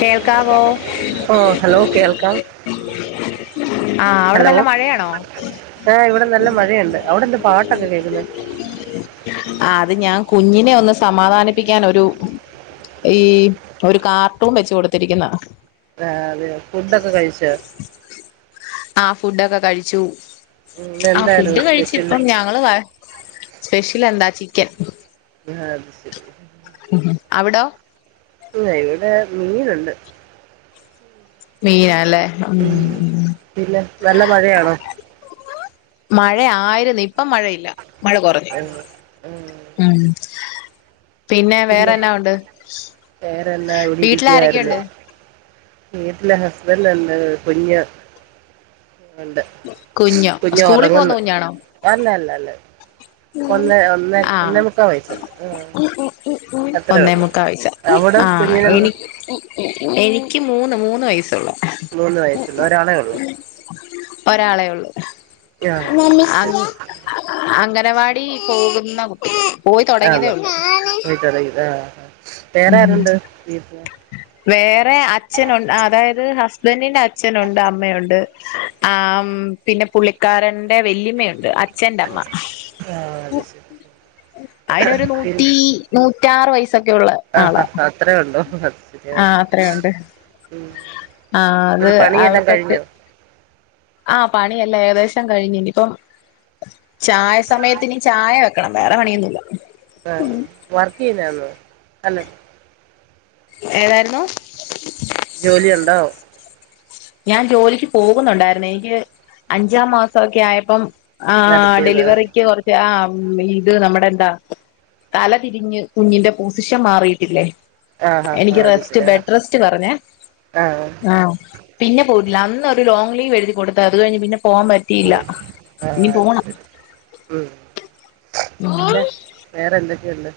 കേൾക്കാവോ? ഓ ഹലോ കേൾക്കാം ആഹ് അവിടെ നല്ല മഴയാണോ? ആഹ് ഇവിടെ നല്ല മഴയുണ്ട് അവിടെ എന്ത് പാട്ടൊക്കെ കേൾക്കുന്നൂ? ആ അത് ഞാൻ കുഞ്ഞിനെ ഒന്ന് സമാധാനിപ്പിക്കാൻ ഒരു ഈ ഒരു കാർട്ടൂൺ വെച്ചകൊടുത്തിരിക്കുന്നാ. ആഹ് അതെ ഫുഡൊക്കെ കഴിച്ച? ആ ഫുഡൊക്കെ കഴിച്ചു ഉം, ഇന്ന് ആഹ് ഫുഡ് എന്തായിരുന്നു സ്പെഷ്യൽ കഴിച്ചപ്പം ഞ ങ്ങൾ സ്പെഷ്യലെന്താ ചിക്കൻ. ന്നാ അത്ശരി. അവിടോ? ഉം ഇവിടെ മീനുണ്ട്. മീനാല്ലേ ഉം ഉം. പിന്നെ നല്ല മഴയാണോ മഴയായിരുന്നു ഇപ്പം മഴയില്ല മഴകൊറഞ്ഞ്. ഉം, ഉം, ഉം. പിന്ന വേറെ എന്നാവുണ്ട് വേറെന്നാ ഇവിടെ ഇരിക്കുവായിരുന്നു വീട്ടിലാരൊക്കെയുണ്ട്? വീട്ടിലെ ഹസ്ബ്ന്റെണ്ട് കുഞ്ഞ്. ണ്ട് കുഞ്ഞോ കുഞ്ഞു സ്കൂളിൽ പോകുന്ന ഉറങ്ങ്ന്ന്. കുഞ്ഞാണോ അല്ല അല്ല അല്ല ഒന്ന് ഒന്നെ ഒന്നേ മുക്കാ വയസ്സുണ്ട് ആഹ്. ഒന്നേമുക്കാ വയസാ അവിടെ ആ കുഞ്ഞിനെന്ത് എനി എനിക്ക് മൂന്ന് മൂന്ന് വയസൊള്ളൂ. മൂന്ന് വയസുള്ള ഒരാളെള്ളു? ഒരാളെ ഉള്ളു. ആഹ് അത് ശരി അങ്ങ് അംഗനവാടി പോകുന്നകുട്ടി പോയി തൊടങ്ങിയതേ ഉള്ളൂ. ട്ടൂള ഇത് ആ ഉം വേറാരുണ്ട് വീട്ടില്? വേറെ അച്ഛനൊ അതായത് ഹസ്ബന്റിന്റെ അച്ഛനുണ്ട് അമ്മയുണ്ട്. ആമ് പിന്നെ പുള്ളിക്കാരന്റെ വല്യമയുണ്ട്. ആ ച്ചന്റമ്മ ആഹ് അത് ശരി അയിനൊരു പിന്നെ നൂറ്റി നൂറ്റാറ് വയസ്സൊക്കെയുള്ള ആഹ് ആഹ് അത്രയോണ്ടോ അത് ശരി ആഹ് അത്രയുണ്ട് ഉം. ആ പണിയെല്ലാം കഴിഞ്ഞൊ. ആഹ് പണിയെല്ലാം ഏകദേശം കഴിഞ്ഞ് ഇനിപ്പം. ചായ സമയത്തിന് ചായ വെക്കണം വേറെ പണിയൊന്നുല്ല. ആഹ് വർക്ക് ചെയ്യുന്നാന്നോ അല്ല. ഏതായിരുന്നു. ജോലി ഉണ്ടോ. ഞാൻ ജോലിക്ക് പോകുന്നുണ്ടായിരുന്നെ എനിക്ക് അഞ്ചാം മാസൊക്കെ ആയപ്പം. ആഹ് നടത്തിയത് ഡെലിവറിക്ക് കൊറച്ച് ആ ഇത് നമ്മടെ എന്താ. തലതിരിഞ്ഞ് കുഞ്ഞിന്റെ പോസിഷൻ മാറിയിട്ടില്ലേ. ആഹ് ആഹ് എനിക്ക് അത് ശരി റെസ്റ്റ് ആഹ് ബെഡ്റെസ്റ്റ് പറഞ്ഞേ ആഹ് ആഹ്‌. പിന്നെ പോയിട്ടില്ല അന്ന് ഒരു ലോങ്ങ് ലീവെഴുതി കൊടുത്ത് അത് കഴിഞ്ഞ് പിന്നെ പോവാൻ പ റ്റിയില്ല പോയി ആഹ് ഇനി അത് പോണം. ശരി ഉം പിന്നെ വേറെ എന്തൊക്കെയുണ്ട്.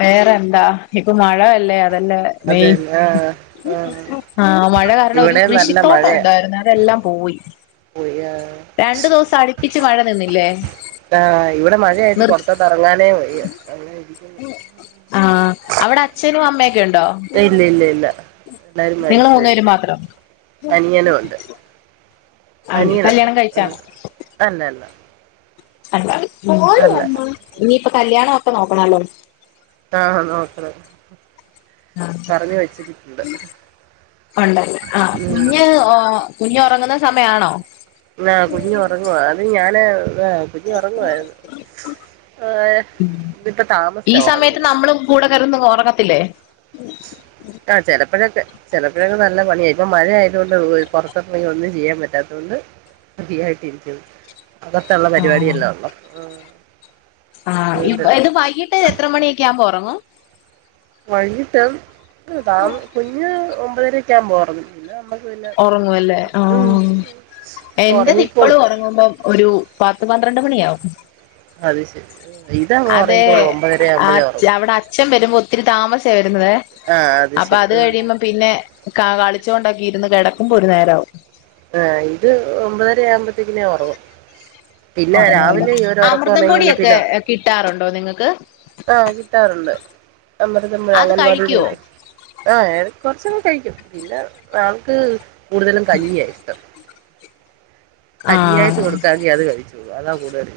വേറെന്താ ഇപ്പൊ മഴയല്ലേ അതല്ലേ മെയിൻ. അതന്നെ ആഹ് ആഹ് ആഹ് മഴ കാരണം ഒരു ഇവിടെ നല്ല കൃഷിത്തോട്ടം മഴയാ ഉണ്ടായിരുന്നെ അതെല്ലാം പോയി. പോയി ആഹ്‌. രണ്ടു ദിവസം അടുപ്പിച്ച് മഴനിന്നില്ലേ. ആഹ് ഇവിടെ മഴയായിട്ട് പൊറത്തോട്ടെറങ്ങാനേ വയ്യ അങ്ങനെ ഇരി ആഹ് അവിടെ അച്ഛനും അമ്മയൊക്കെണ്ടോ. ഇല്ല ഇല്ല ഇല്ല എല്ലാരും നിങ്ങള് മരിച്ചുപോയി മൂന്നേരും മാത്രം അനിയനും ഉണ്ട് ആണ് അനിയനുണ്ട് കല്യാണം ഉം കഴിച്ചാണോ അല്ലല്ല. അല്ല ഇനിയിപ്പം കല്ല്യാണൊക്കെ നോക്കണല്ലോ. ആഹ് നോക്കണം. ആ പറഞ്ഞു വെച്ചിട്ടുണ്ട് ഒണ്ടല്ലേ ആ ഉം പിന്നേ ആഹ്‌. കുഞ്ഞ് ഉറങ്ങുന്ന സമയാണോ. ആഹ് കുഞ്ഞു ഉറങ്ങുവാ അത് ഞാന് കുഞ്ഞ് ഉറങ്ങുവായിരുന്നു ആഹ് ഉം ഇതിപ്പോ ഈ താമസിച്ചാ സമയത്ത് ഉറങ്ങിയത് നമ്മളും കൂടെ കെടന്ന് ഉറങ്ങത്തില്ലേ ആഹ് ചിലപ്പഴൊക്കെ ചിലപ്പഴൊക്കെ നല്ല പണിയായിപ്പ മഴയാതുകൊണ്ട് പുറത്തിറണെങ്കിൽ ഒന്നും ചെയ്യാൻ പറ്റാത്തതുകൊണ്ട് ഫ്രീ ആയിട്ടിരിക്ക്‌ന്ന് അകത്തുള്ള പരിപാടി എല്ലാം ഉള്ളോ ഉം ആഹ് ഇ ഇത് വൈകിട്ട് എത്ര മണിയൊക്കെ ആമ്പോ ഉറങ്ങും വൈകിട്ട് താ കുഞ്ഞ് ഒമ്പതരൊക്ക ആവുമ്പോ ഉറങ്ങും പിന്നെ നമുക്ക് പിന്നെ ഉറങ്ങുവല്ലേ ആഹ് ഉം എന്റത് ഉറങ്ങിക്കോളും ഇപ്പളും ഉറങ്ങുമ്പം ഒരു പത്ത് പന്ത്രണ്ട് മണിയാവും അത് ശെരി അതെ അവിടെ അച്ഛൻ വരുമ്പോ ഒത്തിരി താമസാ വരുന്നതെ ആഹ് അത് ശരി പിന്നെ കാ കളിച്ചോണ്ടൊക്കെ ഇരുന്ന് കിടക്കുംപോ ഒരു നേരമാവും ആഹ് ഇത് ഒമ്പതര ആവുമ്പത്തേക്കിനും ഉറങ്ങും പിന്നെ ഉറങ്ങുവല്ല രാവിലെ ഈ ഒര് ഒറക്കം അമൃതം ഒറങ്ങി കഴിഞ്ഞ പൊടിയൊക്കെ പിന്ന കിട്ടാറുണ്ടോ നിങ്ങക്ക് ആഹ് കിട്ടാറുണ്ട് അമൃതം പൊടിയും അത് അംഗൻവാടിന്ന് കഴിക്കുവോ കിട്ടും ആഹ് കുറച്ചൊക്കെ കഴിക്കും പിന്നെ ആൾക്ക് കൂടുതലും കഞ്ഞിയാ ഇഷ്ടം കഞ്ഞിയായിട്ട് ആഹ് കൊടുക്കാങ്കി അത് കഴിച്ചോളും അതാ കൂടുതൽ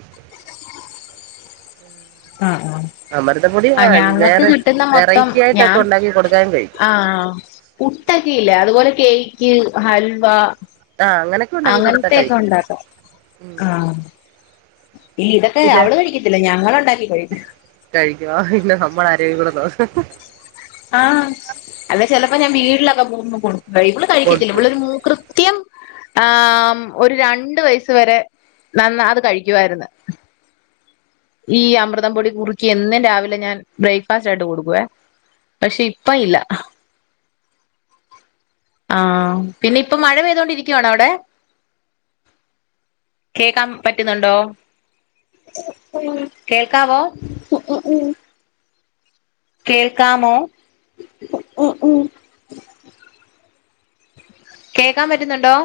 ആഹ് ആഹ് അമൃതംപൊടി ആഹ് ഞങ്ങൾക്ക് വേറെ കിട്ടുന്ന മൊത്തം വെറൈറ്റി ഞാൻ ആയിട്ടൊക്കെ ഉണ്ടാക്കി കൊടുക്കാനും കഴിക്കും ആഹ് പുട്ടൊക്കെ ഇല്ലേ അതുപോലെ കേക്ക്, ഹൽവ ആഹ് അങ്ങനെ അങ്ങൻത്തെക്കെണ്ടാക്കാ, ഉം ആഹ്, ഇല്ല ഇതൊക്കെ പിന്നെ അവള് കഴിക്കത്തില്ല ഞങ്ങളൊണ്ടാക്കി കഴിക്കും, കഴിക്കോ പിന്നെ നമ്മള ആരോഗ്യം കൂടെ നോ ആഹ്, അല്ല ചിലപ്പോ ഞാൻ വീടിലൊക്കെ പോവുമ്പോ കൊടുക്ക ഇവള് കഴിക്കത്തില്ല കൊടുക്കും ഇവിളൊരു മൂക്കൃ ത്യം ആം ഒരു രണ്ട് വയസ് വരെ, നന്ന അത് കഴിക്കുവായിരുന്നു, ഈ അമൃതം പൊടി കുറുക്കി എന്നും രാവിലെ ഞാൻ ബ്രേക്ക്ഫാസ്റ്റ് ആയിട്ട് കൊടുക്കുവേ, പക്ഷെ ഇപ്പല്ല, ആഹ്, പിന്നെ ഇപ്പ മഴ പെയ്തുകൊണ്ടിരിക്കുവാണോ അവിടെ? കേക്കാൻ പറ്റുന്നുണ്ടോ? കേൾക്കാവോ? കേൾക്കാമോ? കേക്കാൻ പറ്റുന്നുണ്ടോ?